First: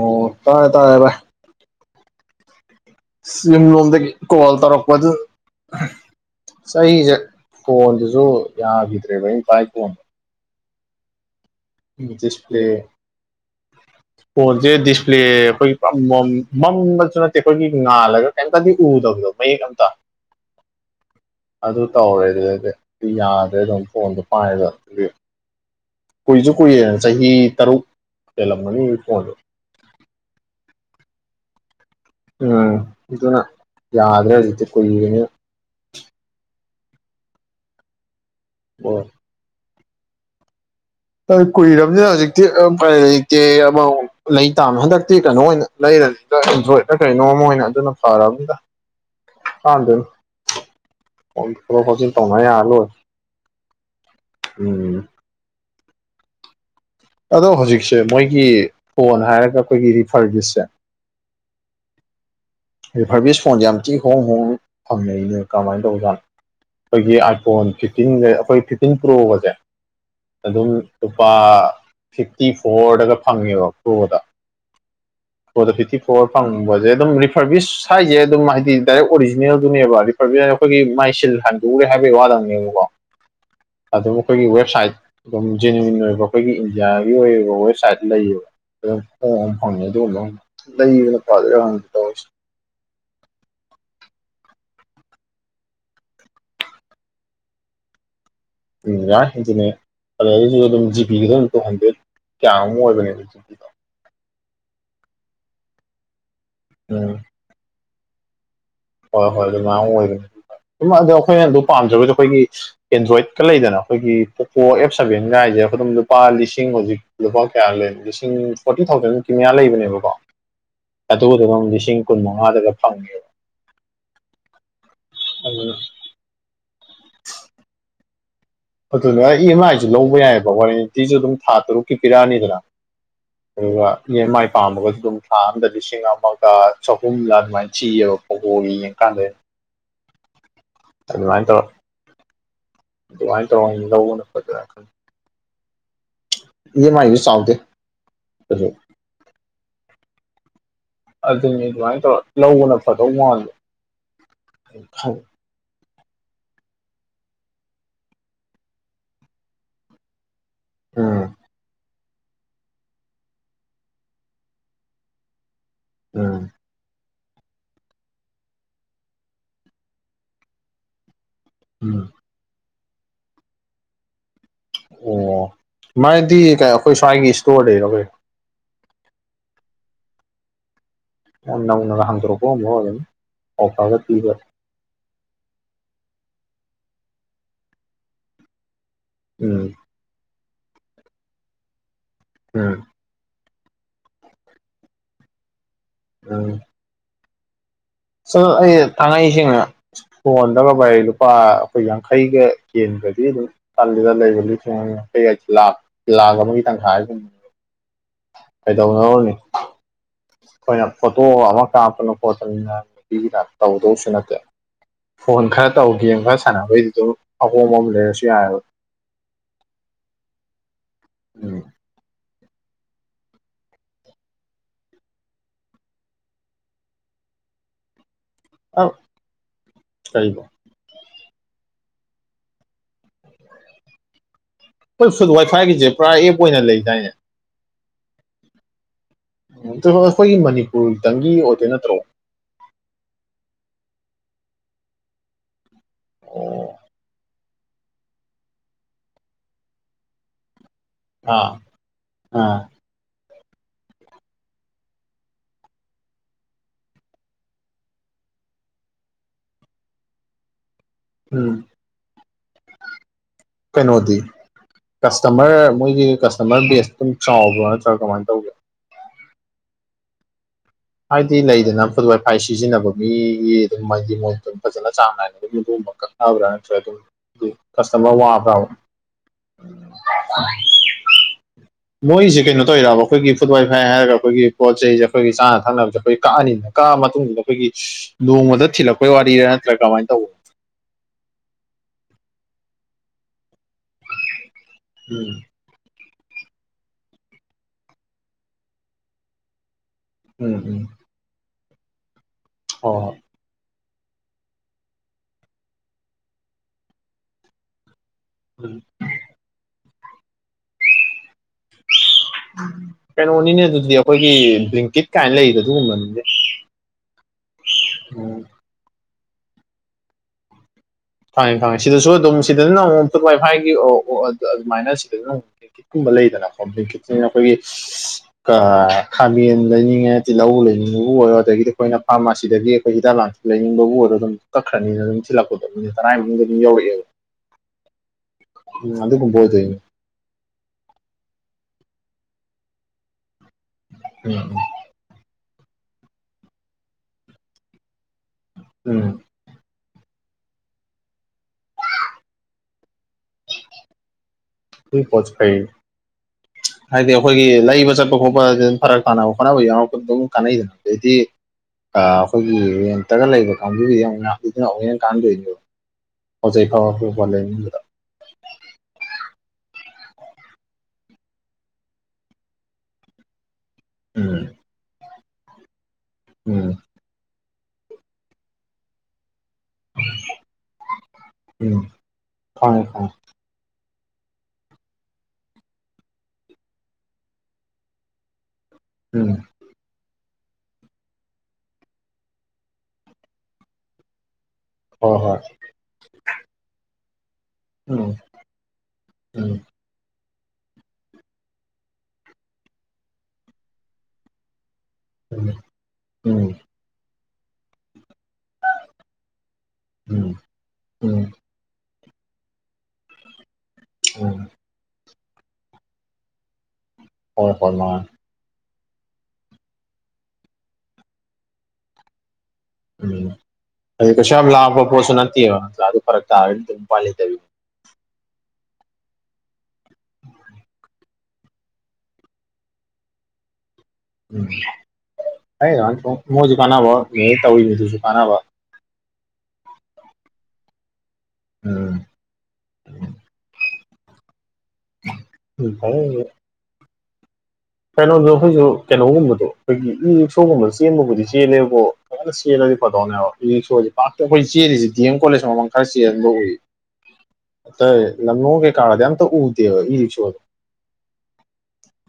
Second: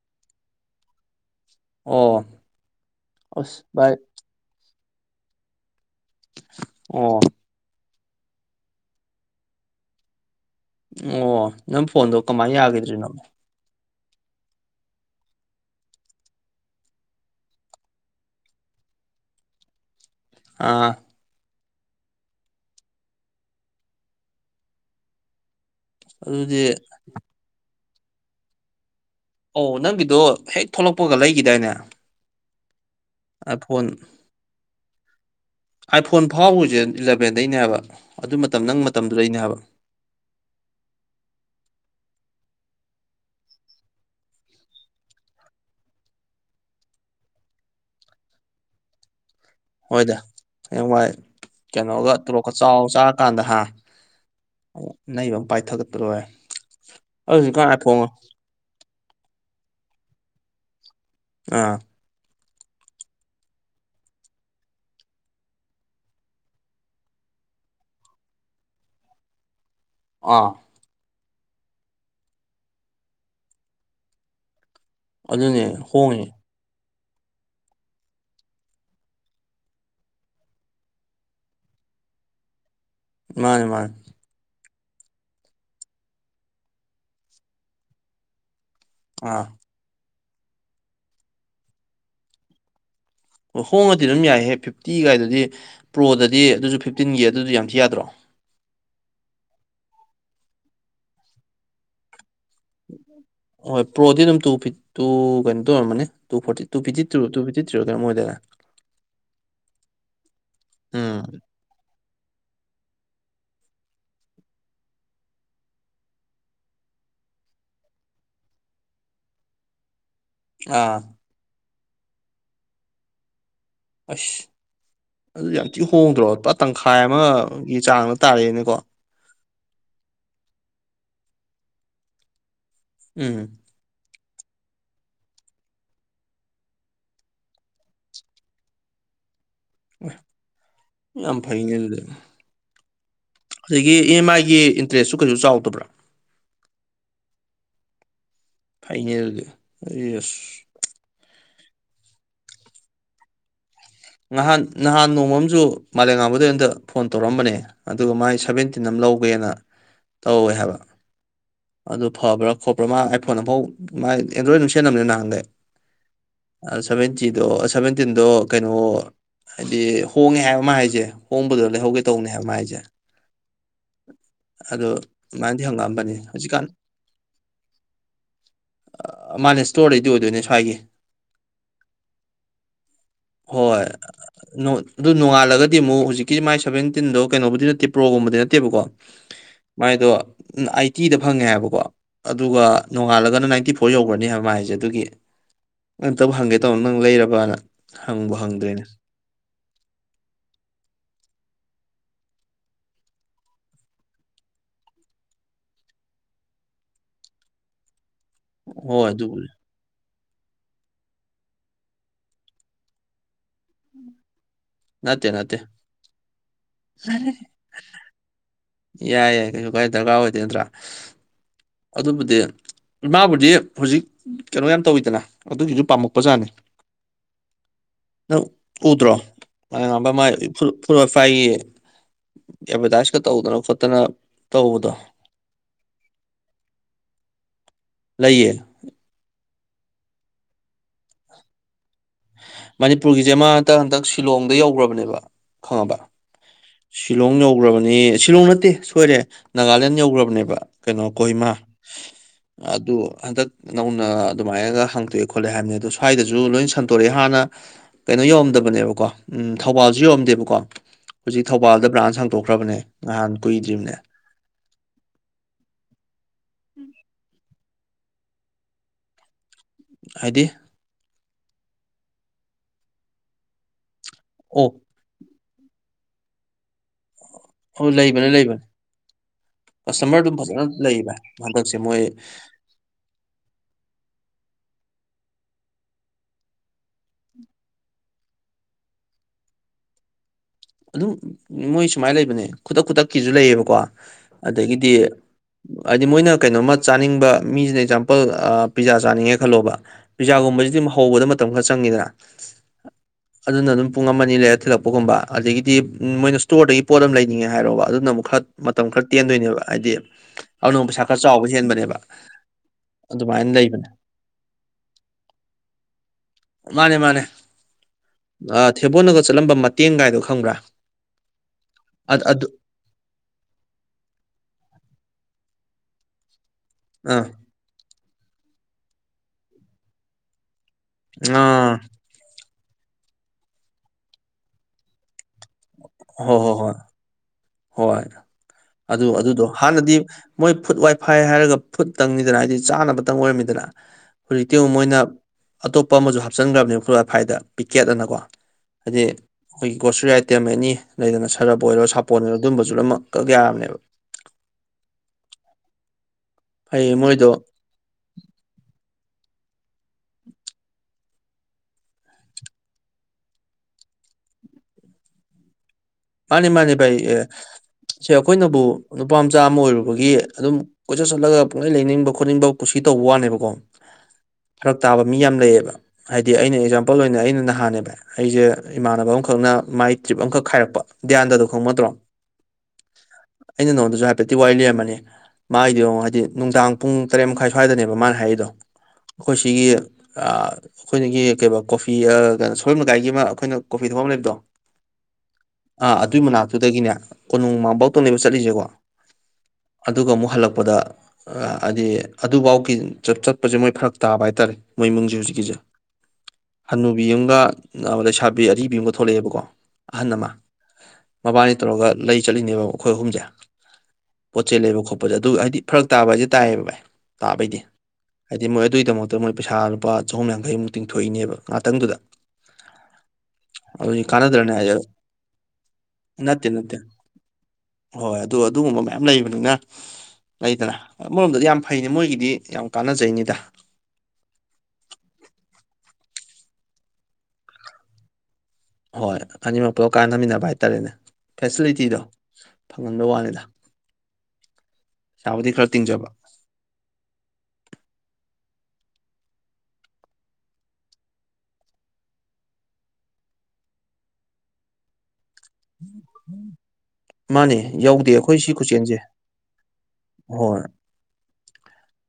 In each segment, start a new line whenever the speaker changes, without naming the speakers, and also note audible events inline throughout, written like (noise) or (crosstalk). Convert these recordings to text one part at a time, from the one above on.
ꯑꯣ ꯇꯥꯏꯔꯦ ꯇꯥꯏꯔꯦ ꯚꯥꯏ
ꯑꯣꯐ
ꯁꯝ ꯂꯗ ꯀꯣꯜ ꯇꯔꯣꯛꯄ ꯑꯗꯨ ꯆꯍꯤꯁꯦ
ꯑꯣ
ꯀꯣꯟꯗꯨꯁꯨ ꯌꯥꯈꯤꯗ꯭ꯔꯦꯕ ꯑ ꯄꯥꯏ ꯀꯣꯟꯗꯣ
ꯑꯣ ꯅꯪ ꯐꯣꯟꯗꯣ ꯀꯃꯥꯏꯅ
ꯗꯤꯁꯄ꯭ꯂꯦ
ꯌꯥꯈꯤꯗ꯭ꯔꯤꯅꯣ
ꯐꯣꯟꯁꯦ ꯗꯤꯁꯄ꯭ꯂꯦ ꯑꯩꯈꯣꯏꯒꯤ ꯄꯨꯔꯥ ꯃꯝꯕꯁꯨ ꯅꯠꯇꯦ ꯑꯩꯈꯣꯏꯒꯤ ꯉꯥꯜꯂꯒ ꯀꯩꯝꯇꯗꯤ ꯎꯗꯕ ꯣ ꯃ ꯀꯝ ꯊ
ꯑꯥ
ꯑꯗꯨ ꯇꯧꯔꯦ ꯑꯗꯨꯗꯗꯤ ꯌꯥꯗ꯭ꯔꯦ ꯑꯗꯨꯝ ꯐꯣꯟꯗꯣ ꯄꯥꯏꯗ ꯑꯗꯨ ꯀꯨꯏꯁꯨ
ꯑꯗꯨꯗꯤ
ꯀꯨꯏꯔꯦꯅ ꯆꯍꯤ ꯇꯔꯨꯛ ꯍꯦꯜꯂꯝꯒꯅꯤ ꯐꯣꯟ
ꯑꯣꯧ ꯅꯪꯒꯤꯗꯣ ꯍꯦꯛ ꯊꯣꯛꯂꯛꯄꯒ ꯂꯩꯈꯤꯗꯥꯏꯅꯦ
ꯎꯝ ꯑꯗꯨꯅ
ꯑꯥꯏꯐꯣꯟ
ꯌꯥꯗ꯭ꯔꯦ ꯍꯧꯖꯤꯛꯇꯤ ꯀꯨꯏꯔꯅꯤ
ꯇ ꯏꯂꯚꯦꯟꯗꯅꯦ ꯍꯥꯏꯕ ꯑꯗꯨ ꯃꯇꯝ ꯅꯪ
ꯐꯣꯟ
ꯃꯇꯝꯗꯨꯗ ꯑꯩꯅ ꯍꯥꯏꯕ
ꯀꯨꯏꯔꯕꯅꯤꯅ ꯍꯧꯖꯤꯛꯇꯤ ꯀꯔꯤ ꯂꯩꯇꯦ ꯑꯃ ꯂꯩꯇ ꯍꯟꯗꯛꯇꯤ ꯀꯩꯅꯣ ꯑꯣꯏꯅ ꯂꯩ ꯑꯦꯟꯗ꯭ꯔꯣꯏꯗꯅ ꯀꯩꯅꯣ ꯑꯃ ꯑꯣꯏꯅ ꯑꯗꯨꯅ ꯐꯔꯕꯅꯤꯗ
(unintelligible)
ꯀꯥꯟꯗꯦꯗ
ꯍꯣꯏꯗ ꯍꯡꯅꯨꯡ ꯋꯥꯥꯏ
ꯐꯣꯟ ꯊꯧꯗꯣꯛ ꯊꯧꯖꯤꯟ
ꯀꯩꯅꯣꯒ
ꯇꯧꯅ
ꯇꯂꯣꯀ
ꯌꯥꯔ
ꯆꯥꯎ
ꯂꯣꯏꯔꯦ
ꯆꯥꯔꯀꯥꯟꯗ ꯍꯥ
ꯎꯝ
ꯅꯕ ꯄꯥꯏꯊꯒꯠꯄꯔꯣꯏ
ꯑꯗꯣ ꯍꯧꯖꯤꯛꯁꯦ ꯃꯣꯏꯒꯤ ꯐꯣꯟ ꯍꯥꯏꯔꯒ ꯑꯩꯈꯣꯏꯒꯤ ꯔꯤꯐꯔꯒꯤꯁꯁꯦ
ꯑꯥ
ꯔꯤꯐꯔꯕꯤꯁ ꯐꯣꯟꯗꯤꯝꯇꯤ ꯍꯣꯡ ꯍꯣꯡꯅ ꯐꯪꯅꯩꯏꯅꯣ ꯀꯃꯥꯏꯅ ꯇꯧꯖꯥꯠ ꯑꯩꯈꯣꯏꯒꯤ ꯑꯥꯏꯐꯣꯟ ꯐꯤꯠꯇꯤꯡꯁꯦ ꯑꯩꯈꯣꯏ ꯐꯤꯠꯇꯤꯡ ꯄ꯭ꯔꯣꯒꯁꯦ
ꯑꯥ
ꯑꯗꯨꯝ ꯂꯨꯄꯥ ꯐꯤꯐꯇꯤ ꯐꯣꯔꯗꯒ ꯐꯪꯉꯦꯕ ꯀ꯭ꯔꯣꯗ
ꯑꯗꯨꯅꯦ
ꯑꯣꯗ ꯐꯤꯐꯇꯤ
ꯍꯣꯡꯉꯤ
ꯐꯣꯔ ꯐꯪꯕꯁꯦ ꯑꯗꯨꯝ ꯐꯔꯕꯤꯁ ꯍꯥꯏꯁꯦ ꯑꯗꯨꯝ ꯍꯥꯏꯗꯤ ꯗꯥꯏꯔꯦꯛ ꯑꯣꯔꯤꯖꯤꯅꯦꯜꯗꯨꯅꯦꯕ ꯔꯤ ꯐꯔꯕꯤꯁ ꯍꯥꯏ ꯑꯩꯈꯣꯏꯒꯤ ꯃꯥꯏ ꯁꯤꯜ ꯍꯟꯗꯣꯛꯎ꯭ꯔꯦ ꯍꯥꯏꯕꯒꯤ ꯋꯥꯗ ꯕꯀꯣ
ꯃꯥꯅꯦ ꯃꯥꯅꯦ
ꯑꯗꯨꯕꯨ ꯑꯩꯈꯣꯏꯒꯤ ꯋꯦꯕꯁꯥꯏꯠ ꯑꯗꯨꯝ ꯖꯦꯅꯋꯤꯟ ꯑꯣꯏꯕ ꯑꯩꯈꯣꯏꯒꯤ ꯏꯟꯗꯤꯌꯥꯒꯤ ꯑꯣꯏꯕ ꯋꯦꯕꯁꯥꯏꯠ ꯂꯩꯌꯦꯕ ꯍꯣꯡ
ꯑꯥ
ꯑꯃ ꯐꯪꯉꯦ ꯑꯗꯨꯒꯨꯝꯕ ꯂꯩꯅ ꯄꯥ ꯇꯧꯔꯤꯁꯤ
ꯍꯣꯡꯉꯗꯤ ꯑꯗꯨꯝ ꯌꯥꯏꯍꯦ ꯐꯤꯐꯇꯤꯒꯥꯏꯗꯨꯗꯤ ꯄ꯭ꯔꯣꯗꯗꯤ ꯑꯗꯨꯁꯨ ꯐꯤꯞꯇꯤꯟꯒꯤ ꯑꯗꯨꯗꯤ ꯌꯥꯝ ꯊꯤ ꯌꯥꯗ꯭ꯔꯣ
ꯎꯝ ꯌꯥꯔ ꯏꯟꯇꯔꯅꯦꯠ ꯑꯗ ꯑꯩꯁꯨ ꯑꯗꯨꯝ ꯖꯤ ꯄꯤꯒꯤꯗ ꯑꯗꯨꯝ ꯇꯧꯍꯟꯗꯦ
ꯍꯣꯏ ꯄ꯭ꯔꯣꯗꯤꯤꯟ ꯑꯃꯝ ꯇꯨ ꯤ ꯇꯨ ꯀꯩꯅꯣ ꯇꯧꯔꯝꯃꯅꯤ ꯇꯨ ꯐꯣꯔꯇꯤ ꯇꯨ ꯐꯤꯐꯇꯤ
ꯎꯝ
ꯇꯨ ꯐꯤꯇꯤ꯭ꯨꯣ ꯀꯩꯅꯝ ꯑꯣꯏꯗꯅ
ꯍꯣꯏ ꯍꯣꯏ ꯑꯗꯨ ꯃꯌꯥꯝ ꯑꯣꯏꯕꯅꯤ ꯑꯗꯣ
ꯎꯝ
ꯑꯩꯈꯣꯏꯅ ꯑꯗꯨ ꯄꯥꯝꯖꯕꯗꯤ ꯑꯩꯈꯣꯏꯒꯤ ꯑꯦꯟꯗ꯭ꯔꯣꯏꯗꯀ ꯂꯩꯗꯅ ꯑꯩꯈꯣꯏꯒꯤ ꯄꯣꯀꯣ ꯑꯦꯞ ꯁꯕꯦꯟꯒ ꯍꯥꯏꯁꯦ ꯑꯗꯨꯝ ꯂꯨꯄꯥ ꯂꯤꯁꯤꯡ ꯍꯧꯖꯤꯛ ꯂꯨꯄꯥ ꯀꯌꯥ ꯂꯩ ꯂꯤꯁꯤꯡ ꯐꯣꯔꯇꯤ ꯊꯥꯎꯖꯟꯃꯨꯛꯀꯤ ꯃꯌꯥ ꯂꯩꯕꯅꯦꯕꯀꯣ
ꯑꯥ
ꯑꯗꯨꯨꯗ ꯂꯤꯁꯤꯡ ꯀꯨꯟꯃꯉꯥꯗꯒ ꯐꯪꯉꯦ
ꯑꯁ ꯑꯗꯨ ꯌꯥꯝ ꯊꯤ ꯍꯣꯡꯗ꯭ꯔꯣꯠꯄꯥ ꯇꯪꯈꯥꯏ ꯑꯃꯒꯤ ꯆꯥꯡ ꯅ
ꯑꯗꯨꯅ ꯏ ꯑꯦꯝ ꯑꯥꯏꯁꯨ ꯂꯧꯕ ꯌꯥꯏꯑꯕ ꯋꯥꯔꯦꯟꯇꯤꯁꯨ ꯑꯗꯨꯝ ꯊꯥ ꯇꯔꯨꯛꯀꯤ ꯄꯤꯔꯛꯑꯅꯤꯗꯅ
ꯎꯝ
ꯌꯦ ꯃꯥꯏ ꯄꯥꯝꯃꯒꯁꯨ ꯑꯗꯨꯝ ꯊꯥ ꯑꯃꯗ ꯂꯤꯁꯤꯡ ꯑꯃꯒ ꯆꯍꯨꯝꯒ ꯑꯗꯨꯃꯥꯏꯅ ꯆꯤꯑꯕ ꯄꯍꯣꯏ ꯦ
ꯌꯥꯝ ꯐꯩꯅꯦ ꯑꯗꯨꯗꯤ
ꯑꯗꯨꯃꯥꯏꯅ ꯇꯧꯔ ꯑꯣꯏꯅ
ꯑꯗꯒꯤ ꯏ
ꯂꯧꯕꯅ
ꯑꯦꯝ ꯑꯥꯏꯒꯤ ꯏꯟꯇ꯭ꯔꯦꯁꯁꯨ ꯀꯩꯁꯨ ꯆꯥꯎꯗꯕ꯭ꯔꯥ
ꯌꯦ ꯃꯥꯥꯏꯌ ꯁꯥꯎꯇ
ꯐꯥꯏꯅꯦꯜꯗ ꯌꯦꯁ
ꯑꯗꯨꯅꯤ ꯑꯗꯨꯃꯥꯏꯅ ꯇꯧꯔ ꯂꯧꯕꯅ ꯐꯗꯧ ꯃꯥꯟꯕꯗ
ꯅꯍꯥꯟ ꯅꯍꯥꯟ ꯅꯣꯡꯃꯝꯨ ꯃꯥꯂꯦꯝ ꯉꯕꯗ ꯑꯣꯟꯗ ꯐꯣꯟ ꯇꯧꯔꯝꯕꯅꯦ ꯑꯗꯨꯒ ꯃꯥꯏ ꯁꯚꯦꯟꯇꯤꯟ ꯑꯃ ꯂꯧꯒꯦꯅ ꯇꯧꯋꯦ ꯍꯥꯏꯕ
ꯎꯝ
ꯑꯗꯨ ꯐꯕ꯭ꯔꯥ ꯈꯣꯠꯄ꯭ꯔꯥ ꯃꯥ ꯑꯥꯏꯐꯣꯟ ꯑꯃꯐꯥꯎ ꯃꯥꯥꯏ ꯑꯦꯟꯗ꯭ꯔꯣꯏꯗ ꯝ ꯁꯦꯟꯅꯕꯅꯦ ꯅꯍꯥꯟꯗꯦ
ꯎꯝ
ꯑ ꯁ ꯆꯤꯗꯣ ꯁꯇꯗꯣ ꯀꯩꯅ ꯀꯩꯅꯣ ꯍꯥꯏꯗꯤ ꯍꯣꯡꯉꯦ ꯍꯥꯏꯕ ꯑꯃ ꯍꯥꯏꯁꯦ ꯍꯣꯡꯕꯗ ꯂꯩꯍꯧꯒꯦ
ꯎꯝ
ꯇꯧꯅꯤ ꯍꯥꯏꯕ ꯑꯃ ꯍꯥꯏꯁꯦ (unintelligible)
ꯑꯣ
ꯑꯗꯨꯃꯥꯏꯅꯗꯤ ꯍꯪꯉꯛꯑꯝꯕꯅꯦ
ꯃꯗꯤ
ꯍꯧꯖꯤꯛꯀꯥꯟ
ꯑꯩꯈꯣꯏ ꯁ꯭ꯋꯥꯏꯒꯤ ꯏꯁꯇꯣꯔ ꯂꯩꯔꯈꯣꯏ
ꯃꯥꯅꯦ ꯏꯁꯇꯣꯔꯗꯩꯗꯤ ꯑꯣꯏꯗꯣꯏꯅꯦ ꯁ꯭ꯋꯥꯏꯒꯤ
ꯑꯣꯟꯅ ꯃꯟꯅꯗ ꯍꯥꯟꯗꯔꯛꯄꯣꯕ ꯑꯗꯨꯅꯤ
ꯍꯣꯏ ꯅ ꯑꯗꯨ ꯅꯣꯡꯉꯥꯜꯂꯒꯗꯤ ꯑꯃꯨꯛ ꯍꯧꯖꯤꯛꯀꯤ ꯃꯥꯏ ꯁꯕꯦꯟꯇꯤꯟꯗꯣ ꯀꯩꯅꯣꯕꯨꯗꯤ ꯅꯠꯇꯦ ꯄ꯭ꯔꯣꯒꯨꯝꯕꯗꯤ ꯅꯠꯇꯦꯕꯀꯣ
ꯎꯝ
ꯃꯥꯏꯗꯣ ꯑꯥꯏꯇꯤꯗ ꯐꯪꯉꯦ ꯍꯥꯏꯕꯀꯣ ꯑꯗꯨꯒ
ꯎꯝ
ꯅꯣꯡꯉꯥꯜꯂꯒꯅ ꯏ ꯐꯇꯤ ꯐꯣꯔ ꯌꯧꯈ꯭ꯔꯅꯤ ꯍꯥꯏꯕ ꯃꯥ ꯍꯥꯏꯁꯦ ꯑꯗꯨꯒꯤ ꯅꯪꯇꯕꯨ
ꯎꯝ
ꯍꯪꯒꯦ ꯇꯧꯅꯣ ꯅꯪ ꯂꯩꯔꯕꯅ ꯍꯪꯕꯨ
ꯁ ꯑꯩ
ꯍꯪꯗ꯭ꯔꯦꯅꯦ
ꯊꯥꯡꯉꯩꯁꯤꯡꯦꯡꯅ ꯐꯣꯟꯗꯕ ꯚꯥꯏ ꯂꯨꯄꯥ ꯑꯩꯈꯣꯏ ꯌꯥꯡ ꯌꯥꯡꯈꯩꯒ ꯌꯦꯟꯒꯗꯤ ꯑꯗꯨꯝ ꯀꯜꯂꯤꯂꯒ ꯂꯩꯕꯗꯨ ꯊꯦꯡꯅꯅꯤꯡꯩ ꯂꯥꯈ ꯑꯃꯒꯤ ꯇꯪꯈꯥꯏ ꯍꯥꯏ
(inaudible) ꯍꯣꯏ
ꯀꯩꯗꯧꯅꯤ
ꯑꯗꯨꯕꯨꯗꯤ
ꯑꯩꯈꯣꯏꯅ ꯐꯣꯇꯣ ꯑꯃ ꯀꯥꯞꯇꯅ ꯈꯣꯠꯇꯅꯤꯅ ꯅꯨꯄꯤꯒꯤꯅ ꯇꯧꯗꯧꯁꯨ ꯅꯠꯇꯦ
ꯅꯠꯇꯦ
ꯐꯣꯟ
ꯅꯠꯇꯦ
ꯈꯔ ꯇꯧꯒꯦ ꯈ ꯁꯥꯟꯅꯕꯩꯗꯨꯗꯨ ꯑꯍꯣꯕ ꯑꯃ ꯂꯩꯔꯁꯨ ꯌꯥꯏꯔ
ꯌꯥꯏ ꯌꯥꯏ ꯀꯩꯁꯨ ꯀꯥꯏ ꯗꯔꯀꯥꯔ ꯑꯣꯏꯗꯣꯏ ꯅꯗ꯭ꯔꯥ
ꯎꯝ
ꯑꯗꯨꯕꯨꯗꯤ ꯏꯃꯥꯕꯨꯗꯤ ꯍꯧꯖꯤꯛ ꯀꯩꯅꯣ ꯌꯥꯝ ꯇꯧꯋꯤꯗꯅ ꯑꯗꯨꯒꯤꯁꯨ ꯄꯥꯝꯃꯛꯄꯖꯥꯠꯅꯤ
ꯑ ꯀꯔꯤꯕ
ꯀꯗ꯭ꯔꯣ ꯐꯥꯏꯒꯤ ꯑꯦꯗꯚꯔꯗꯥꯏꯁꯀ ꯇꯧꯗꯅ ꯈꯣꯠꯇꯅ ꯇꯧꯕꯗꯣ
ꯍꯈꯣꯏ ꯐꯨꯗ ꯋꯥꯏꯐꯥꯏꯒꯤꯁꯦ ꯄꯨꯔꯥ ꯑꯦꯞ ꯑꯣꯏꯅ ꯂꯩꯗꯥꯏꯅꯦ
ꯂꯩꯌꯦ
ꯎꯝ ꯑꯩꯈꯣꯏꯒꯤ ꯃꯅꯤꯄꯨꯔꯗꯪꯒꯤ ꯑꯣꯏꯗꯣꯏ ꯅꯠꯇ꯭ꯔꯣ
ꯃꯅꯤꯄꯨꯔꯒꯤꯁꯦ ꯃꯥ ꯍꯟꯗꯛ ꯍꯟꯇꯛ ꯁꯤꯂꯣꯡꯗ ꯌꯧꯈ꯭ꯔꯕꯅꯦꯕ ꯈꯉꯕ
ꯑꯣ
ꯁꯤꯂꯣꯡꯅ ꯌꯧꯈ꯭ꯔꯕꯅꯤ ꯁꯤꯂꯣꯡ ꯅꯠꯇꯦ ꯁꯣꯏꯔꯦ ꯅꯥꯒꯥꯂꯦꯟ ꯌꯧꯈ꯭ꯔꯕꯅꯦꯕ ꯀꯩꯅꯣ
ꯑꯥ
ꯀꯣꯏꯃ
ꯑꯥ
ꯑꯗꯨ ꯍꯟꯗꯛ ꯅꯧꯅ ꯑꯗꯨꯃꯥꯏꯅꯒ ꯍꯪꯇ꯭ꯔꯦ ꯈꯣꯠꯂꯦ ꯍꯥꯏꯕꯅꯤ ꯑꯗꯣ ꯁ꯭ꯋꯥꯏꯗꯁꯨ ꯂꯣꯏ ꯁ ꯇꯣꯔꯦ ꯍꯥꯟꯅ ꯀꯩꯅꯣ ꯌꯧꯔꯝꯗꯕꯅꯦꯕꯀꯣ ꯎꯝ ꯊꯧꯕꯥꯜꯁꯨ ꯌꯧꯔꯝꯗꯦꯕꯀꯣ ꯍꯧꯖꯤꯛ
ꯎꯝ
ꯊꯧꯕꯥꯜꯗ ꯕ꯭ꯔꯥꯟꯁ ꯍꯥꯡꯇꯣꯛꯈ꯭ꯔꯕꯅꯦ ꯅꯍꯥꯟ ꯀꯨꯏꯗ꯭ꯔꯤꯕꯅꯦ
ꯀꯩꯅꯣꯗꯤ ꯀꯁꯇꯃꯔ ꯃꯣꯏꯒꯤ ꯀꯁꯇꯃꯔ ꯕꯦꯁ ꯑꯗꯨꯝ ꯆꯥꯎꯕ꯭ꯔꯥ ꯅꯠꯇ꯭ꯔꯒ ꯀꯃꯥꯏꯅ ꯇꯧꯒꯦ
ꯍꯥꯏꯗꯤ
ꯍꯥꯏꯗꯤ ꯂꯩꯗꯅ ꯐꯨꯠ ꯋꯥꯏꯐꯥꯏ ꯁꯤꯖꯤꯟꯅꯕ ꯃꯤꯒꯤ ꯑꯗꯨꯝ ꯍꯥꯏꯗꯤ ꯃꯣꯏ ꯑꯗꯨꯝ
ꯑꯣ
ꯐꯖꯅ ꯆꯥꯡ ꯅꯥꯏ ꯑꯗꯨꯒꯕ ꯀꯛꯕ꯭ꯔꯥ ꯅꯠꯇ꯭ꯔ ꯑꯗꯨꯝ
ꯑꯣ
ꯀꯁꯇꯃꯔ
ꯂꯩꯕꯅꯦ ꯂꯩꯕꯅꯦ
ꯋꯥꯕ꯭ꯔꯥꯕ
ꯀꯁꯇꯃꯔ ꯑꯗꯨꯝ ꯐꯖꯅ ꯂꯩꯌꯦꯕ ꯍꯟꯗꯛꯁꯦ ꯃꯣꯏ
ꯃꯣꯏꯁꯦ ꯀꯩꯅꯣ ꯇꯧꯕ ꯑꯩꯈꯣꯏꯒꯤ ꯐꯨꯠꯋꯥꯏ ꯐꯥꯏ ꯍꯥꯏꯔꯒ ꯑꯩꯈꯣꯏꯒꯤ ꯄꯣꯠ ꯆꯩꯁꯦ ꯑꯩ ꯆ ꯈꯪꯅꯕꯗ ꯑꯩꯈꯣꯏ ꯀꯛꯑꯅꯤꯅ ꯀꯛꯑ ꯃꯇꯨꯡꯁꯤꯗ ꯑꯩꯈꯣꯏꯒꯤ ꯅꯣꯡꯃꯗ ꯊꯤꯜꯂꯛꯄꯩ ꯋꯥꯔꯤꯔꯥ ꯅꯠꯇ꯭ꯔꯒ ꯀꯃꯥꯏꯅ ꯇꯧꯕ
ꯑꯗꯨꯝ ꯃꯣꯏ ꯁꯨꯃꯥꯏꯅ ꯂꯩꯕꯅꯦ ꯈꯨꯗꯛ ꯈꯨꯗꯛꯀꯤꯁꯨ ꯂꯩꯌꯦꯕꯀꯣ ꯀꯣ ꯑꯗꯒꯤꯗꯤ
ꯎꯝ
ꯍꯥꯏꯗꯤ ꯃꯣꯏꯅ ꯀꯩꯅꯣꯝꯃ ꯆꯥꯅꯤꯡꯕ ꯃꯤꯁꯤꯅ ꯑꯦꯛꯖꯥꯝꯄꯜ ꯄꯤꯖꯥ ꯆꯥꯅꯤꯡꯉꯦ ꯈꯜꯂꯣꯕ
ꯎꯝ ꯎꯝ
ꯄꯤꯖꯥꯒꯨꯝꯕꯁꯤꯗꯤꯝ ꯍꯧꯕꯗ ꯃꯇꯝ ꯈꯔ ꯆꯪꯉꯤꯗꯅ
ꯍꯣꯏ ꯍꯣꯏ
ꯑꯗꯨꯅ ꯑꯗꯨꯝ ꯄꯨꯡ ꯑꯃ ꯑꯅꯤ ꯂꯩꯔ ꯊꯤꯜꯂꯛꯄꯒꯨꯝꯕ ꯑꯗꯒꯤꯗꯤ ꯃꯣꯏꯅ ꯁ꯭ꯇꯣꯔꯗꯒꯤ ꯄꯣꯠ ꯑꯃ ꯂꯩꯅꯤꯡꯉꯦ ꯍꯥꯏꯔꯣꯕ ꯑꯗꯨꯅ ꯑꯃꯨꯛ ꯈꯔ
ꯎꯝ
ꯃꯇꯝ ꯈꯔ ꯇꯦꯟꯗꯣꯏꯅꯦꯕ ꯍꯥꯏꯗꯤ ꯑꯅꯧꯕ ꯄꯩꯁꯥ ꯈꯔ ꯆꯥꯎꯕ ꯍꯦꯟꯕꯅꯦꯕ ꯑꯗꯨꯃꯥꯏꯅ
ꯀꯩꯅꯣꯅꯤꯅꯦ
ꯂꯩꯕꯅꯦ
ꯑꯗꯨꯗꯤ ꯑꯩꯈꯣꯏꯒꯤ ꯕ꯭ꯡꯀꯤꯠ ꯀꯥꯏꯅ ꯂꯩꯗ ꯑꯗꯨꯒꯨꯝꯕꯅꯤꯅꯦ
ꯃꯥꯅꯦ ꯃꯥꯅꯦ
ꯎꯝ
ꯊꯦꯕꯣꯟꯅꯒ ꯆꯠꯂꯝꯕ ꯃꯇꯦꯡꯒꯥꯏꯗꯣ ꯈꯪꯕ꯭ꯔꯥ
ꯈꯪꯉꯦ ꯈꯥꯡꯉꯦ ꯁꯤꯗꯁꯨ ꯑꯗꯨꯝ
ꯑꯗꯨ
ꯁꯤꯗꯅ ꯑꯃꯨꯛ ꯐꯠ ꯋꯥꯏꯐꯥꯏꯒꯤ ꯑꯗꯨꯃꯥꯏꯅ ꯑꯗꯨꯪ ꯕ꯭ꯂꯦꯡꯀꯤꯠꯀꯨꯝꯕ ꯂꯩꯗꯅꯀꯣ ꯕ꯭ꯂꯦꯡꯀꯤꯠꯁꯤꯅ
ꯑꯥ
ꯑꯩꯈꯣꯏꯒꯤ ꯈꯥꯃꯦꯟ ꯂꯩꯅꯤꯡꯉꯦ ꯇꯤꯜꯍꯧ ꯂꯩꯅꯤꯡꯕꯕꯨ ꯑꯣꯏꯔꯣ
ꯑꯥ
ꯑꯗꯒꯤꯗꯤ ꯑꯩꯈꯣꯏꯅ ꯐꯥꯔꯃꯥꯁꯤ ꯁꯤꯗꯒꯤ ꯑꯩꯈꯣꯏ ꯍꯤꯗꯥꯛ ꯂꯥꯟꯁꯨ ꯂꯩꯅꯤꯡꯕꯕꯨ ꯑꯣꯏꯔꯣ ꯑꯗꯨꯝ ꯀꯛꯈ꯭ꯔꯅꯤꯅ ꯑꯗꯨꯝ ꯊꯤꯜꯂꯛꯀꯗꯕꯅꯤ
ꯍꯣꯏ
ꯇꯥꯏꯨꯡ
ꯍꯣꯏ ꯍꯣꯏ
ꯌꯧ
ꯍꯣꯏ ꯑꯗꯨ ꯑꯗꯨꯗꯣ ꯍꯥꯟꯅꯗꯤ ꯃꯣꯏ ꯐꯨꯠ ꯋꯥꯏ ꯐꯥꯏ ꯍꯥꯏꯔꯒ ꯐꯨꯠ ꯇꯪꯅꯤꯗꯅ ꯍꯥꯏꯗꯤ ꯆꯥꯅꯕꯇꯪ ꯑꯣꯏꯔꯝꯃꯤꯗꯅ
ꯎꯝ
ꯍꯧꯖꯤꯛꯇꯤ ꯑꯃꯨꯛ ꯃꯣꯏꯅ ꯑꯇꯣꯞꯄ ꯑꯃꯁꯨ ꯍꯥꯞꯆꯤꯟꯈ꯭ꯔꯕꯅꯦꯕ ꯐꯠ ꯑ ꯐꯥꯏꯗ ꯄꯤꯛꯀꯦꯠ ꯑꯅꯀꯣ
ꯎꯝ
ꯍꯥꯏꯗꯤ
ꯎꯝ
ꯑꯩꯈꯣꯏꯒꯤ ꯒ꯭ꯔꯣꯁꯔꯤ ꯔꯥꯏꯠ ꯑꯥꯏꯇꯦꯝ ꯑꯦꯅꯤ ꯂꯩꯗꯅ ꯁꯔꯞ ꯑꯣꯏꯔꯣ ꯁꯥꯄꯣꯟ ꯑꯣꯏꯔꯣ ꯑꯗꯨꯝꯕꯁꯨ ꯂꯣꯏꯅꯃꯛ ꯀꯛ ꯌꯥꯔꯕꯅꯦꯕ
ꯑꯗꯨꯏ ꯄꯣꯠꯁꯦ ꯐꯩ
ꯐꯩꯌꯦ
ꯍꯥꯏꯗꯤ
ꯃꯣꯏꯗꯣ
ꯑꯩꯈꯣꯏꯒꯤ ꯂꯩꯕ ꯆꯠꯄ ꯈꯣꯠꯄꯝ ꯐꯔꯛ ꯁꯥꯟꯅꯕ ꯈꯥꯟꯅꯕ ꯌꯥꯎ ꯑꯗꯨꯝ ꯀꯥꯟꯅꯩꯗꯅ ꯑꯗꯤ ꯑꯩꯈꯣꯏꯒꯤ ꯔꯦꯟꯇꯒ ꯂꯩꯕ ꯀꯥꯡꯕꯨꯒꯤꯗꯤꯛ ꯑꯃꯨꯛ ꯍꯡ ꯀꯥꯟꯅꯗꯣꯏꯅꯦꯕ
ꯃꯥꯅꯤ
ꯄꯣꯠ ꯆꯩ
ꯃꯥꯅꯤ
ꯐꯕ
ꯚꯥꯏ ꯑꯦ
ꯐꯕ ꯂꯩꯃꯤꯟꯕꯗ
ꯁꯦ ꯑꯩꯈꯣꯏꯅꯕꯨ ꯅꯨꯄꯥ ꯃꯆꯥ ꯑꯃ ꯑꯣꯏꯔꯨꯕꯒꯤ ꯑꯗꯨꯝ ꯀꯣꯏꯆꯠ ꯆꯠꯂꯒ ꯄꯨꯡꯂꯩ ꯂꯩꯅꯤꯡꯕ ꯈꯣꯠꯅꯤꯡꯕ ꯀꯁꯤ ꯇꯧꯕ ꯋꯥꯅꯦꯕꯀꯣ
ꯎꯝ
ꯐꯔꯛ ꯇꯥꯕ ꯃꯤ ꯌꯥꯝ ꯂꯩꯌꯦꯕ ꯍꯥꯏꯗꯤ ꯑꯩꯅ
ꯎꯝ
ꯑꯦꯛꯖꯥꯝꯄꯜ ꯑꯣꯏꯅ ꯑꯩꯅ ꯅ ꯍꯥꯟꯅꯦ ꯑꯩꯁꯦ ꯏꯃꯥꯟꯅꯕ ꯑꯃꯈꯛꯅ ꯃꯥꯏ ꯇ꯭ꯔꯤꯞ ꯑꯃꯈꯛ ꯈꯥꯏꯔꯦ ꯒ꯭ꯌꯥꯟꯗ ꯑꯗꯨ
ꯎꯝ
ꯈꯪꯉꯠꯇ꯭ꯔꯣ
ꯈꯪꯉꯦ ꯈꯪꯉꯦ
ꯑꯩꯅ ꯅ ꯑꯗꯨꯁꯨ ꯍꯥꯏꯐꯦꯠꯇꯤ ꯋꯥꯔꯤ ꯂꯤꯔꯃꯅꯤ ꯃꯥꯒꯤꯗꯣ ꯍꯥꯏꯗꯤ ꯅꯨꯡꯗꯥꯡ ꯄꯨꯡ ꯇꯔꯦꯠ ꯃꯈꯥꯏ ꯁ꯭ꯋꯥꯏꯗꯅꯦꯕ ꯃꯥꯅ ꯍꯥꯏꯔꯤꯗꯣ
ꯎꯝ
ꯑꯩꯈꯣꯏ ꯁꯤꯒꯤ ꯑꯩꯈꯣꯏꯅꯒꯤ ꯀꯩ ꯀꯣꯐꯤ ꯀꯩꯅꯣ ꯁꯣꯣꯔꯣꯟ ꯃꯀꯥꯏꯒꯤ ꯑꯃ ꯑꯩꯈꯣꯏꯅ ꯀꯣꯐꯤ ꯊꯧ ꯑꯃ ꯂꯩꯕꯗꯣ
ꯍꯣꯏ ꯍꯣꯏ
ꯑꯥ ꯑꯗꯨꯏ ꯃꯅꯥꯛꯇꯨꯗꯒꯤꯅꯦ ꯀꯣꯅꯨꯡ
ꯎꯝ
ꯃꯥꯡꯕꯧꯇꯧꯅꯦꯕ ꯆꯠꯂꯤꯁꯦꯀꯣ
ꯎꯝ
ꯑꯗꯨꯒ ꯑꯃꯨꯛ ꯍꯜꯂꯛꯄ ꯆꯠꯄꯗ ꯍꯥꯏꯗꯤ ꯑꯗꯨꯐꯥꯎꯒꯤ ꯆꯠꯄꯁꯦ ꯃꯣꯏ ꯐꯔꯛ ꯇꯥꯕ ꯍꯥꯏꯇꯥꯔꯦ ꯃꯣꯏ ꯏꯃꯨꯡꯁꯦ
ꯎꯝ
ꯍꯧꯖꯤꯛꯀꯤꯁꯦ
ꯎꯝ
ꯍꯟꯅꯨꯕꯤ ꯑꯃꯒꯅꯥ ꯂꯩꯁꯥꯕꯤ ꯑꯔꯤꯕ ꯑꯃꯒ ꯊꯣꯛꯂꯛꯑꯦꯕꯀꯣ ꯑꯍꯟ ꯑꯃ
ꯎꯝ ꯎꯝ
ꯃꯕꯥꯅꯤ ꯇꯧꯔꯒꯦ ꯑꯗꯨꯒ ꯂꯩ ꯆꯠꯂꯤꯅꯦꯕ ꯃꯈꯣꯏ ꯑꯍꯨꯝꯁꯦ
ꯎꯝ
ꯄꯣꯠ ꯆꯩ ꯂꯩꯕ ꯈꯣꯄ ꯄꯁꯦ ꯑꯗꯨꯒ ꯍꯥꯏꯗꯤ ꯐꯔꯛ ꯇꯥꯕ ꯍꯥꯏꯁꯦ ꯇꯥꯏꯌꯦꯕ ꯚꯥꯏ
ꯍꯣꯏ
ꯇꯥꯕꯩꯗꯤ
ꯍꯣꯏ ꯃꯥꯅꯦ
ꯍꯥꯏꯗꯤ ꯃꯣꯏ ꯑꯗꯨꯒꯤꯗꯃꯛꯇ ꯃꯣꯏ ꯄꯩꯁꯥ ꯂꯨꯄꯥ ꯆꯍꯨꯝ ꯌꯥꯡꯈꯩꯃꯨꯛ ꯇꯤꯡꯊꯣꯛꯏꯅꯦꯕ ꯉꯥꯛꯇꯪꯗꯨꯗ
ꯎꯝ
ꯑꯗꯨꯗꯤ
ꯑꯩ
ꯀꯥꯟꯅꯗ꯭ꯔꯅꯦ
ꯀꯩꯁꯕ
ꯍꯥꯏꯁꯦ
ꯂꯄ ꯄꯣꯁꯨ ꯅꯠꯇꯤ ꯑꯗꯨ ꯄꯔꯛꯇ
ꯅꯠꯇꯦ
ꯑꯔꯜ
ꯅꯠꯇꯦ
ꯇꯨꯝ ꯄꯜꯂꯤꯗꯕꯤ
ꯍꯣꯏ ꯑꯗꯨ ꯑꯗꯨꯒꯨꯝꯕ ꯃꯌꯥꯝ ꯂꯩꯕꯅꯤꯅ ꯂꯩꯗꯅ ꯑꯃꯔꯣꯝꯗꯗꯤ ꯌꯥꯝ ꯐꯩꯅꯦ ꯃꯣꯏꯒꯤꯗꯤ ꯌꯥꯝ ꯀꯥꯟꯅꯖꯩꯅꯤꯗ
ꯃꯁꯨꯨꯀꯥꯟꯅꯕ ꯇꯧ ꯃꯊꯁꯨꯨ ꯀꯥꯟꯅꯕ
ꯍꯣꯏ ꯑꯅꯤꯃꯛꯄꯗ ꯀꯥꯟꯅꯃꯤꯟꯅꯕ ꯍꯥꯏꯇꯥꯔꯦꯅꯦ ꯐꯦꯁꯤꯂꯤꯇꯤꯗꯣ
ꯎꯝ
ꯐꯪꯍꯟꯗ ꯋꯥꯅꯤꯗ ꯁꯕꯗꯤ ꯈꯔ ꯇꯤꯟ
ꯐꯔꯦ
ꯆꯕ
ꯀꯩꯅꯣꯗꯣ ꯑꯩꯈꯣꯏꯁꯨ ꯀꯩꯅꯣꯒꯨꯝꯕꯗꯣ ꯑꯩꯈꯣꯏꯒꯤ ꯏꯁꯣꯒꯨꯝꯕ ꯆꯦꯟꯕꯕꯨꯗꯤ ꯆꯦꯜꯂꯦꯕꯣ ꯐꯖꯅ ꯆꯂꯒ ꯗꯅꯦꯕ ꯄꯥꯛꯇ ꯑꯩꯈꯣꯏ ꯆꯦꯜꯂꯤꯁꯦ ꯗꯤ ꯑꯦꯝ ꯀꯣꯂꯦꯖ ꯃꯃꯜ ꯈꯔ ꯆꯦꯟꯕ ꯎꯏ
ꯃꯥꯅꯦ ꯌꯧꯗꯦ
ꯑ
ꯑꯩꯈꯣꯏ ꯁꯤ
ꯂꯨꯒꯦ
ꯈꯨꯆꯦꯟꯁꯦ
ꯀꯥꯗ ꯌꯥꯝꯇ ꯎꯗꯦ ꯏꯁꯨ ꯑꯗꯨ
ꯍꯣꯏ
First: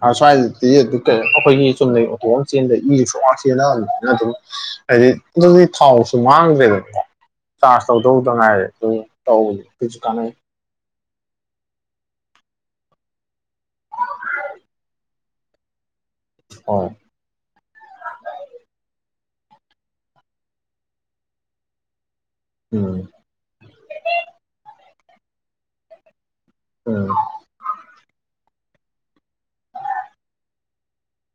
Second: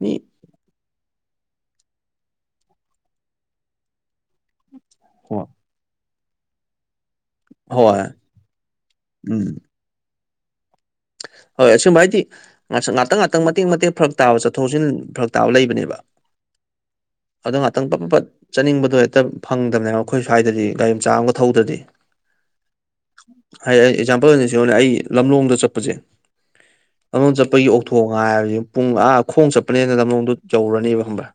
ꯃꯤ
ꯑꯁꯥꯏ ꯀꯩꯅꯣ ꯑꯩꯈꯣꯏꯒꯤ ꯆꯨꯝꯅꯩ ꯑꯣꯇꯣꯛ ꯑꯃ ꯆꯦꯟꯗ ꯏꯁꯨ ꯁ ꯋꯥ ꯆꯦꯅ ꯑꯗꯨꯝ ꯍꯥꯏꯗꯤ
ꯍꯣꯏ
ꯑꯗꯨꯗꯤ ꯊꯥꯎꯁꯨ ꯃꯥꯡꯗ꯭ꯔꯦꯗꯅꯀꯣ ꯆꯥꯔꯖ
ꯍꯣꯏ
ꯇꯧꯗꯧꯗ ꯉꯥꯏ ꯑꯗꯨ
ꯎꯝ
ꯇꯧ ꯑꯗꯨꯁꯨ ꯀꯥꯟꯅꯩ
ꯍꯣꯏ ꯑꯁꯒꯨꯝꯕ ꯍꯥꯏꯗꯤ ꯉ ꯉꯥꯛꯇꯪ ꯉꯥꯛꯇꯪ ꯃꯇꯦꯛ ꯃꯇꯦꯛ ꯐꯔꯛ ꯇꯥꯕ ꯆꯠꯊꯣꯛ ꯆꯠꯁꯤꯟ ꯐꯔꯛ ꯇꯥꯕ ꯂꯩꯕꯅꯦꯕ
ꯑ
ꯑꯗꯣ ꯉꯥꯛꯇꯪ ꯄꯞ ꯄ ꯄꯠ ꯆꯥꯅꯤꯡꯕꯗꯣ ꯍꯦꯛꯇ ꯐꯪꯗꯕꯅꯦꯕ ꯑꯩꯈꯣꯏ ꯁ꯭ꯋꯥꯏꯗꯗꯤ ꯒꯥꯔꯤ ꯃꯆꯥ ꯑꯃꯒ ꯊꯧꯗ꯭ꯔꯗꯤ
ꯎꯝ
ꯍꯥꯏ ꯑꯩ ꯑꯦꯛꯖꯥꯝꯄꯜ ꯑꯣꯏꯅ ꯁꯤꯣꯅꯦ ꯑꯩ ꯂꯝꯂꯣꯡꯗ ꯆꯠꯄꯁꯦ
ꯎꯝ
ꯑꯗꯨꯣꯝ ꯆꯠꯄꯒꯤ ꯑꯣꯛꯊꯣꯛꯒ ꯍꯥꯏꯕꯕꯁꯤ ꯄꯨꯡ ꯑꯥ ꯈꯣꯡ ꯆꯠꯄꯅꯦꯅ ꯂꯝ ꯅꯣꯡꯗꯨ ꯌꯧꯔꯅꯦꯕ ꯈꯪꯕ꯭ꯔꯥ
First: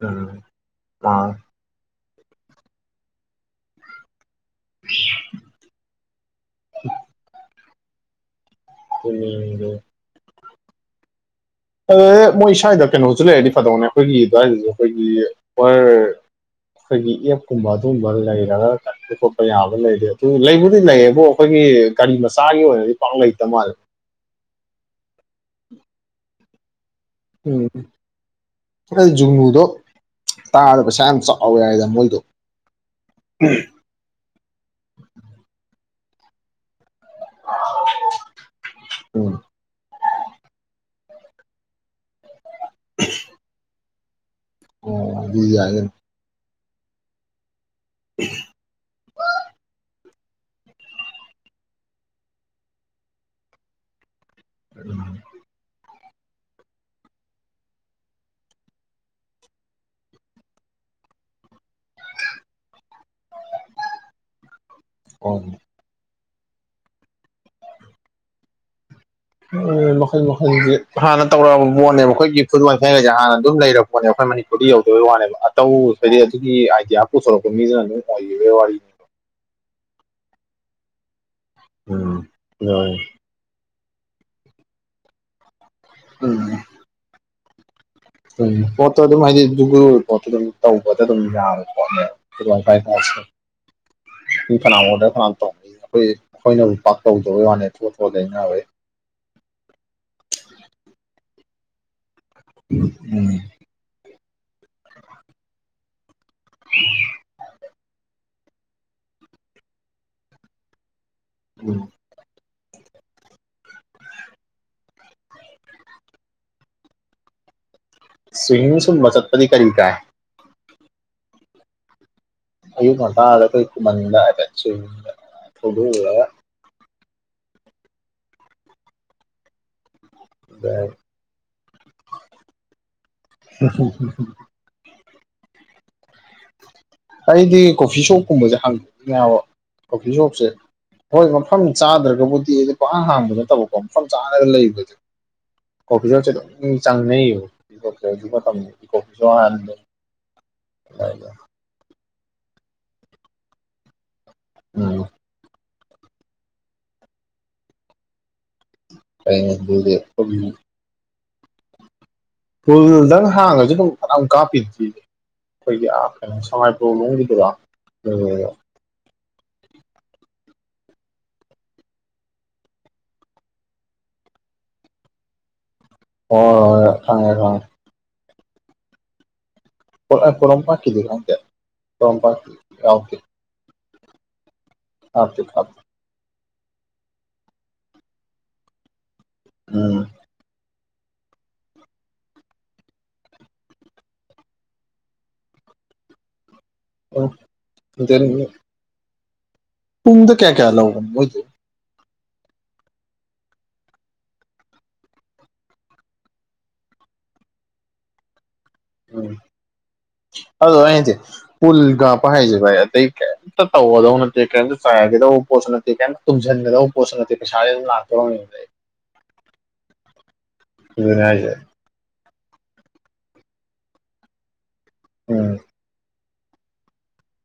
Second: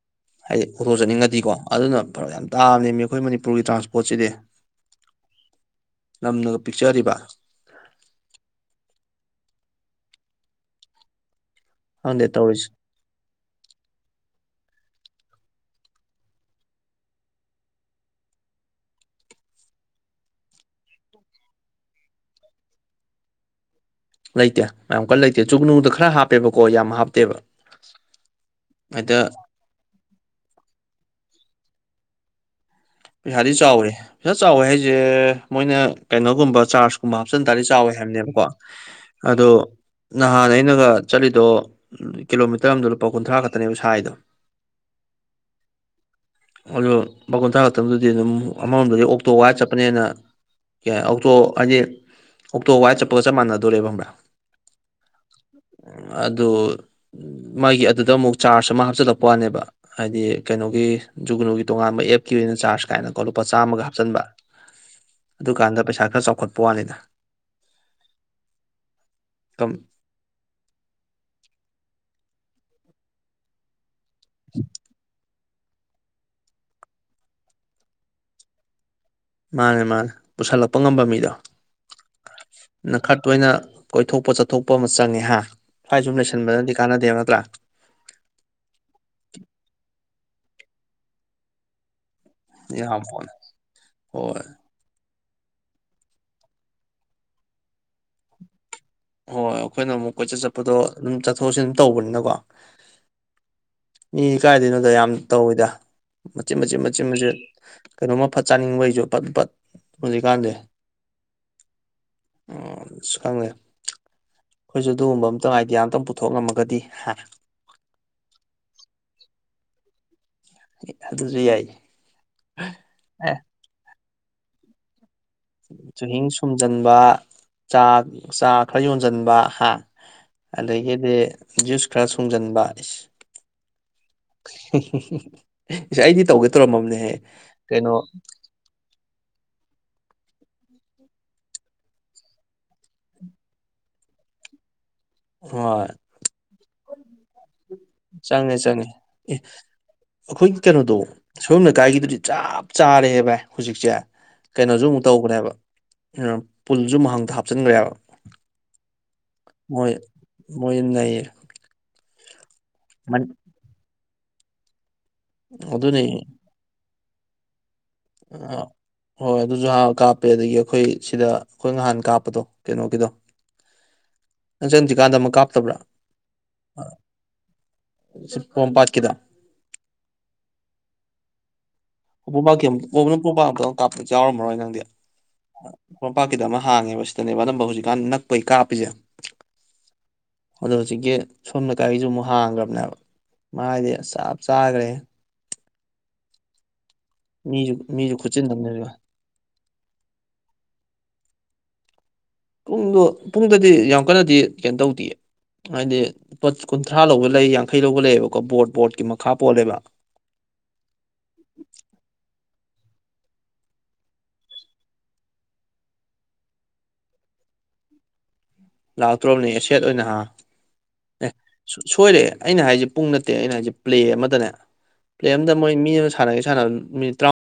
ꯎꯝ
ꯑꯩꯗꯤ
ꯑꯥ
ꯑꯣꯊꯣꯛꯆꯅꯤꯡꯉꯗꯤꯀꯣ ꯑꯗꯨꯅ ꯐꯔꯥꯛ ꯌꯥꯝ ꯇꯥꯕꯅꯦꯃꯤ ꯑꯩꯈꯣꯏ ꯃꯅꯤꯄꯨꯔꯒꯤ ꯇ꯭ꯔꯥꯟꯁꯄꯣꯔꯠꯁꯤꯗꯤ ꯂꯝꯅꯒ ꯄꯤꯛꯆꯔꯤꯕ
ꯀꯅꯤꯗꯨ (inaudible)
ꯈꯪꯗꯦ
ꯃꯣꯏ
ꯇꯧꯔꯤꯁꯦ
ꯁ꯭ꯋꯥꯏꯗ ꯀꯩꯅꯣꯁꯨ ꯂꯩꯔꯗꯤ ꯐꯗꯧꯅꯦ ꯑꯩꯈꯣꯏꯒꯤ ꯑꯗꯨꯋꯥꯏꯗꯁꯨ ꯑꯩꯈꯣꯏꯒꯤ ꯑꯣꯔ (inaudible) ꯑꯩꯈꯣꯏꯒꯤ ꯑꯦꯞꯀꯨꯝꯕ ꯑꯗꯨꯒꯨꯝꯕ ꯂꯩꯔꯒ ꯀꯟꯄ ꯈꯣꯠꯄ ꯌꯥꯕ ꯂꯩꯔꯦ ꯑꯗꯨ ꯂꯩꯕꯨꯗꯤ ꯂꯩꯌꯦꯕꯨ ꯑꯩꯈꯣꯏꯒꯤ ꯒꯥꯔꯤ ꯃꯆꯥꯒꯤ ꯑꯣꯏꯅꯗꯤ ꯄꯥꯛ ꯂꯩꯇꯕ ꯃꯥꯜꯂꯦ
ꯂꯩꯇꯦ ꯃꯌꯥꯝ ꯀꯟꯅ ꯂꯩꯇꯦ ꯖꯨꯒꯅꯨꯗ ꯈꯔ ꯍꯥꯞꯄꯦꯕꯀꯣ ꯌꯥꯝ ꯍꯥꯞ
ꯎꯝ ꯖꯨꯒꯅꯨꯗꯣ ꯇꯥꯕꯗ ꯄꯩꯁꯥ ꯌꯥꯝ ꯑꯥꯎ ꯌꯥꯏꯗ ꯃꯣꯏꯗꯣ
ꯄꯩꯁꯥꯗꯤ ꯆꯥꯎꯋꯦ ꯄꯩꯁꯥ ꯆꯥꯎꯋꯦ ꯍꯥꯏꯁꯦ ꯃꯣꯏꯅ ꯀꯩꯅꯣꯒꯨꯝꯕ ꯆꯥꯔꯖ ꯀꯨꯝꯕ ꯍꯥꯞꯆꯤꯟ ꯇꯔꯗꯤ ꯆꯥꯎꯋꯦ ꯍꯥꯏꯕꯅꯦꯕꯀꯣ
ꯎꯝ
ꯑꯗꯣ ꯅꯍꯥꯟ ꯑꯩꯅꯒ ꯆꯠꯂꯤꯗꯣ ꯀꯤꯂꯣꯃꯤꯇꯔ ꯑꯃꯗ ꯂꯨꯄꯥ ꯀꯨꯟꯊ꯭ꯔꯥ ꯈꯛꯇꯅꯦꯕ ꯁꯥꯏꯗꯣ
ꯑꯣ ꯑꯗꯨ ꯌꯥꯢ ꯀꯩꯅꯣ
ꯑꯗꯣ ꯂꯨꯄꯥ ꯀꯨꯟꯊꯔꯥ ꯈꯛꯇꯪꯗꯨꯗꯤ ꯑꯗꯨꯝ ꯑꯃꯔꯣꯝꯗꯗꯤ ꯑꯣꯛꯇꯣ ꯋꯥꯏꯔꯒ ꯆꯠꯄꯅ ꯍꯦꯟꯅ ꯌꯥ ꯑꯣꯛꯇꯣ ꯍꯥꯏꯗꯤ ꯑꯣꯛꯇꯣ ꯋꯥꯏꯔꯒꯥ ꯆꯠꯄꯒ ꯆꯞ ꯃꯥꯟꯅꯗꯣꯔꯦꯕ ꯈꯥꯉꯕꯥ
ꯎꯝ (inaudible)
ꯑꯗꯣ ꯃꯥꯒꯤ ꯑꯗꯨꯗ ꯑꯃꯨꯛ ꯆꯥꯔꯖ ꯑꯃ ꯍꯥꯞꯆꯤꯜꯂꯛꯄꯩ ꯋꯥꯅꯦꯕ ꯍꯥꯏꯗꯤ ꯀꯩꯅꯣꯒꯤ ꯖꯨꯒꯅꯣꯒꯤ ꯇꯣꯉꯥꯟꯕ ꯑꯦꯞꯀꯤ ꯑꯣꯏꯅ ꯆꯥꯔꯖ ꯒꯥ ꯍꯥꯏꯅꯥ ꯂꯨꯄꯥ ꯆꯥꯃꯥ ꯍꯥꯞꯆꯤꯟꯕ
ꯑꯣ
ꯑꯗꯨꯀꯟꯗ ꯄꯩꯁꯥ ꯈꯔꯥ ꯆꯥꯎ ꯑꯣꯠꯄꯣꯍꯂꯗ (inaudible)
ꯎꯝ ꯃꯈꯜ ꯃꯈꯜꯁꯦ ꯍꯥꯟꯅ ꯇꯧꯔꯛꯑꯕꯥ ꯄꯣꯠꯅꯦꯕꯥ ꯑꯩꯈꯣꯌꯒꯤ ꯐꯨꯠ ꯋꯥꯏꯐꯥꯏ ꯒꯥ ꯍꯥꯏꯁꯤ ꯍꯥꯟꯅ ꯑꯗꯨꯝ ꯂꯩꯔꯕ ꯑꯩꯈꯣꯏ ꯃꯅꯤꯄꯨꯗꯤ ꯌꯧꯗꯕ ꯋꯥꯅꯦ ꯇꯧ ꯍꯥꯏꯗꯤ ꯑꯗꯨꯒꯤ ꯑꯥꯏꯗꯤꯌꯥ ꯄꯨꯊꯣꯔꯛꯄ ꯃꯤꯗꯨꯅ ꯑꯗꯨꯝ ꯑꯣꯏꯕꯩ ꯋꯥꯔꯤꯅꯤ
ꯃꯥꯅꯦ ꯃꯥꯅꯦ ꯄꯨꯁꯜꯂꯛꯄ ꯉꯝꯕ ꯃꯤꯗꯣ
ꯎꯝ
ꯅ ꯈꯔꯥ ꯇꯣꯏꯅ ꯀꯣꯏꯊꯣꯛꯄ ꯆꯠꯊꯣꯛꯄ ꯑꯃ ꯆꯪꯉꯦ ꯍꯥ ꯁ꯭ꯋꯥꯏ ꯁꯨꯝ
ꯎꯝ
ꯂꯩꯁꯤꯟꯕꯅꯗꯤ ꯀꯥꯟꯅꯗꯦ ꯅꯠꯇ꯭ꯔꯥ
ꯎꯝ ꯄꯣꯠꯇꯣ ꯑꯗꯨꯝ ꯍꯥꯏꯗꯤ ꯒꯨꯒꯜ ꯄꯣꯠꯇꯣ ꯑꯗꯨꯝ ꯇꯧꯕꯗ ꯑꯗꯨꯝ ꯌꯥꯕꯅꯦꯀꯣ (inaudible)
ꯌꯥꯝ
ꯌꯥꯔꯦꯀꯣꯠꯅꯦꯥꯏꯁꯨ
ꯍꯣꯏ
ꯀꯅꯥꯒꯣꯗꯅꯥ ꯑꯩꯈꯣꯏ ꯑꯩꯈꯣꯏꯅ ꯄꯥꯛ ꯇꯧꯗꯕꯩ ꯋꯥꯅꯤ ꯊꯣꯛꯣꯄꯣꯩꯅ ꯑꯩꯣꯏ (inaudible)
ꯍꯣꯏ ꯑꯩꯈꯣꯏꯅ ꯑꯃꯨꯛ ꯀꯣꯏꯆꯠ ꯆꯠꯄꯗꯣ ꯑꯗꯨꯝ ꯆꯠꯊꯣꯛ ꯆꯠꯁꯤꯟ ꯇꯧꯕꯅꯤꯅꯥ ꯀꯦ
ꯎꯝ
ꯃꯤ ꯀꯥꯏꯗꯩꯅꯣꯗ ꯌꯥꯝ ꯇꯧꯏꯗ ꯃꯆꯦꯠ ꯃꯆꯦꯠ ꯃꯆꯦꯠ ꯃꯆꯦꯠ ꯀꯩꯅꯣ ꯑꯃꯥ ꯐꯠ ꯆꯥꯅꯤꯡꯕ ꯑꯩꯁꯨ ꯐꯠ ꯐꯠ ꯍꯧꯖꯤꯛꯀꯥꯟꯁꯦ
ꯎꯝ
ꯑꯥꯁ (inaudible) ꯈꯪꯗꯦ ꯑꯩꯈꯣꯏꯁꯨ ꯑꯗꯨꯒꯨꯝꯕ ꯑꯃꯇꯪ ꯑꯥꯏꯗꯤꯌꯥ ꯑꯃꯇꯪ ꯄꯨꯊꯣꯛꯉꯝꯂꯒꯗꯤ ꯍꯥ
ꯆꯨꯍꯤꯡ ꯁꯨꯝꯕꯥ ꯆꯥꯠꯄꯗꯤ ꯀꯔꯤ ꯀꯥꯏ
ꯑꯗꯨꯁꯨ ꯌꯥꯏ
ꯑꯌꯨꯛ
ꯑꯦ
ꯉꯥꯟꯇꯥꯗ (inaudible)
ꯆꯨꯍꯤꯡ ꯁꯨꯝꯖꯤꯟꯕ ꯆꯥ ꯆꯥ ꯈꯔ ꯌꯣꯟꯁꯤꯟꯕ ꯍꯥ ꯑꯗꯥꯒꯤꯗꯤ ꯖꯨꯁ ꯈꯔ ꯁꯨꯡꯖꯤꯟꯕ ꯑꯦꯁ ꯍꯤꯍꯤ ꯑꯩꯗꯤ ꯇꯧꯒꯦ (inaudible)
ꯑꯩꯗꯤ
ꯀꯩꯅꯣ
ꯀꯣꯐꯤ ꯁꯣꯞꯀꯨꯝꯕꯁꯦ ꯍꯥꯡꯅꯤꯡꯢꯅꯦ ꯀꯣꯐꯤ ꯁꯣꯞꯁꯦ (inaudible) ꯍꯣꯏ ꯃꯐꯝ ꯆꯥꯗ꯭ꯔꯒꯕꯨꯗꯤ ꯄꯥꯡꯍꯥꯡꯕ ꯍꯥꯥꯡꯕꯥ ꯅꯠꯇꯕꯀꯣ ꯃꯐꯝ ꯆꯥꯅꯒ ꯂꯩꯕꯘꯣ
ꯍꯣꯏ
ꯀꯣꯐꯤ ꯁꯣꯞꯁꯤ ꯑꯗꯨꯝ ꯆꯪꯅꯩꯕꯥ
ꯆꯪꯉꯦ ꯆꯪꯉꯦ ꯑꯦ ꯑꯩꯈꯣꯏꯒꯤ ꯀꯩꯅꯣꯗꯣ ꯁꯣꯏꯕꯥꯝ ꯂꯩꯀꯥꯏꯒꯤ ꯗꯨꯗꯤ ꯆꯞ ꯆꯥꯔꯦ ꯚꯥꯏ ꯍꯧꯖꯤꯛꯁꯦ ꯀꯩꯅꯣꯁꯨ
ꯎꯝ
ꯑꯃꯨꯛ ꯇꯧꯕꯅꯦꯕ ꯄꯨꯜꯁꯨ ꯃꯍꯥꯡꯗ ꯍꯥꯞꯆꯤꯟꯈ꯭ꯔꯦꯕ (inaudible)
ꯀꯗꯤ (inaudible)
ꯃꯣꯏꯅꯥ ꯅꯩꯔꯦ꯫
ꯐꯨꯜꯗꯪ ꯍꯥꯡꯉꯁꯨ ꯑꯗꯨꯝ ꯐꯅꯥꯌꯝ ꯀꯥꯞꯄꯤꯗꯨꯗꯤ ꯑꯩꯈꯣꯏꯒꯤ
ꯑꯗꯨꯅꯤ
ꯑꯁ ꯀꯩꯅꯤ ꯁꯥꯉꯥꯏ (inaudible) ꯇꯅꯣꯡꯕꯤꯗꯗꯥ (inaudible)
ꯑ ꯍꯣꯏ ꯑꯗꯨꯖꯨ ꯍꯥꯔ ꯀꯥꯞꯄꯦ ꯑꯗꯒꯤ ꯑꯈꯣꯏ ꯁꯤꯗ ꯑꯈꯣꯏ ꯅꯍꯥꯟ ꯀꯥꯞꯄꯗꯣ ꯀꯩꯅꯣꯒꯤꯗꯣ ꯅꯪ ꯆꯪꯗ꯭ꯔꯤꯀꯥꯟꯗ ꯑꯃꯨꯛ ꯀꯥꯞꯇꯕ꯭ꯔꯥ
ꯑꯣ ꯈꯪꯉꯦ ꯈꯪꯉꯦ
ꯁꯤ ꯄꫭꯝꯄꯥꯠꯀꯤꯗ
ꯑꫭ ꯑ ꯄꫭꯔꫭꯝꯄꯥꯠ ꯀꯤꯗꯤ ꯈꯪꯗꯦ
ꯑꯕꯨ
ꯄꯣꯔꯣꯝꯄꯥꯠꯀꯤ
ꯃꯥꯡꯒꯤ (unintelligible) ꯑꯃꯛꯅꯣꯇꯪ ꯀꯥꯞꯄ ꯌꯥꯎꯔꯝꯃꯔꯣꯏ ꯅꯪꯗꯤ
ꯀꯥꯞꯇꯦ ꯀꯥꯞꯇꯦ
ꯁꯤꯗ ꯑꯃ ꯍꯥꯡꯉꯦꯕ ꯁꯤꯗꯅꯦꯕ ꯑꯅꯝꯕ ꯍꯧꯖꯤꯛꯀꯥꯟ ꯅꯛꯄꯩ ꯀꯥꯞꯄꯤꯖꯦ
ꯎꯝ
ꯑꯗꯣ ꯍꯧꯖꯤꯛꯀꯤ ꯁꯣꯝꯅꯀꯟꯒꯤꯖꯨ ꯑꯃꯨꯛ ꯍꯥꯡꯒ꯭ꯔꯕꯅꯦꯕ ꯃꯥꯗꯤ ꯆꯞ ꯆꯥꯒ꯭ꯔꯦꯈꯦ ꯃꯤꯖꯨ ꯃꯤꯖꯨ ꯈꯨꯆꯤꯟ ꯑꯝꯅꯦꯗꫭ
ꯄꯨꯡꯗ ꯀꯌꯥ ꯀꯌꯥ ꯂꯧꯕꯅꫭ ꯃꫭꯏꯗꯨ
ꯄꯨꯡꯗꯣ ꯄꯨꯡꯗꯗꯤ ꯌꯥꯝ ꯀꯟꯅꯗꯤ ꯀꯩꯅꫭ ꯇꯧꯗꯤꯌꯦ ꯍꯥꯏꯗꯤ ꯂꯨꯄꯥ ꯀꯨꯟꯊ꯭ꯔꯥ ꯂꯧꯕ ꯂꯩ ꯌꯥꯡꯈꯩ ꯂꯧꯕ ꯂꯩꯌꯦꯕꯀꯣ ꯕꯣꯠ
ꯎꯝ ꯑꯗꯨ ꯑꯩꯖꯦ ꯄꯨꯜꯒ ꯄꯥꯏꯖꯦ ꯕꯥꯏ ꯑꯇꯩ ꯀꯩꯝꯇ ꯇꯧꯒꯗꯧ ꯅꯠꯇꯦ ꯀꯩꯝꯇ ꯆꯥꯏꯒꯗꯧ ꯄꯣꯠꯁꯨ ꯅꯠꯇꯦ ꯀꯩꯝ ꯇꯨꯝꯁꯤꯟꯒꯗꯧ ꯄꯣꯠꯁꯨ ꯅꯠꯇꯦ ꯄꯩꯁꯥꯗꯨꯝ ꯂꯥ ꯂꯥꯛ ꯇꫭꯏꯅꯦ ꯑꯗꯩ
ꯂꯥꯛꯇ꯭ꯔꫭꯕꯅꯦ ꯁꯦꯠ ꯑꯣꯏꯅ ꯍꯥ
ꯑꯗꯨꯅꯦ
ꯑꯦ
ꯍꯥꯏꯁꯦ
ꯁꯣꯏꯔꯦ ꯑꯩꯅ ꯍꯥꯏꯖꯦ ꯄꯨꯡ ꯅꯠꯇꯦ ꯑꯩꯅ ꯍꯥꯏꯖꯦ ꯄ꯭ꯂꯦ ꯑꯃꯗꯅꯦ ꯄ꯭ꯂꯦ ꯑ‌ꯝꯗ
ꯎꯝ
ꯃꯣꯏ ꯃꯤ ꯑꯁꯨ ꯁꯥꯟꯅꯒꯦ ꯁꯥꯟꯅꯕ ꯃꯤꯅꯤꯠ ꯇ꯭ꯔꯥꯝ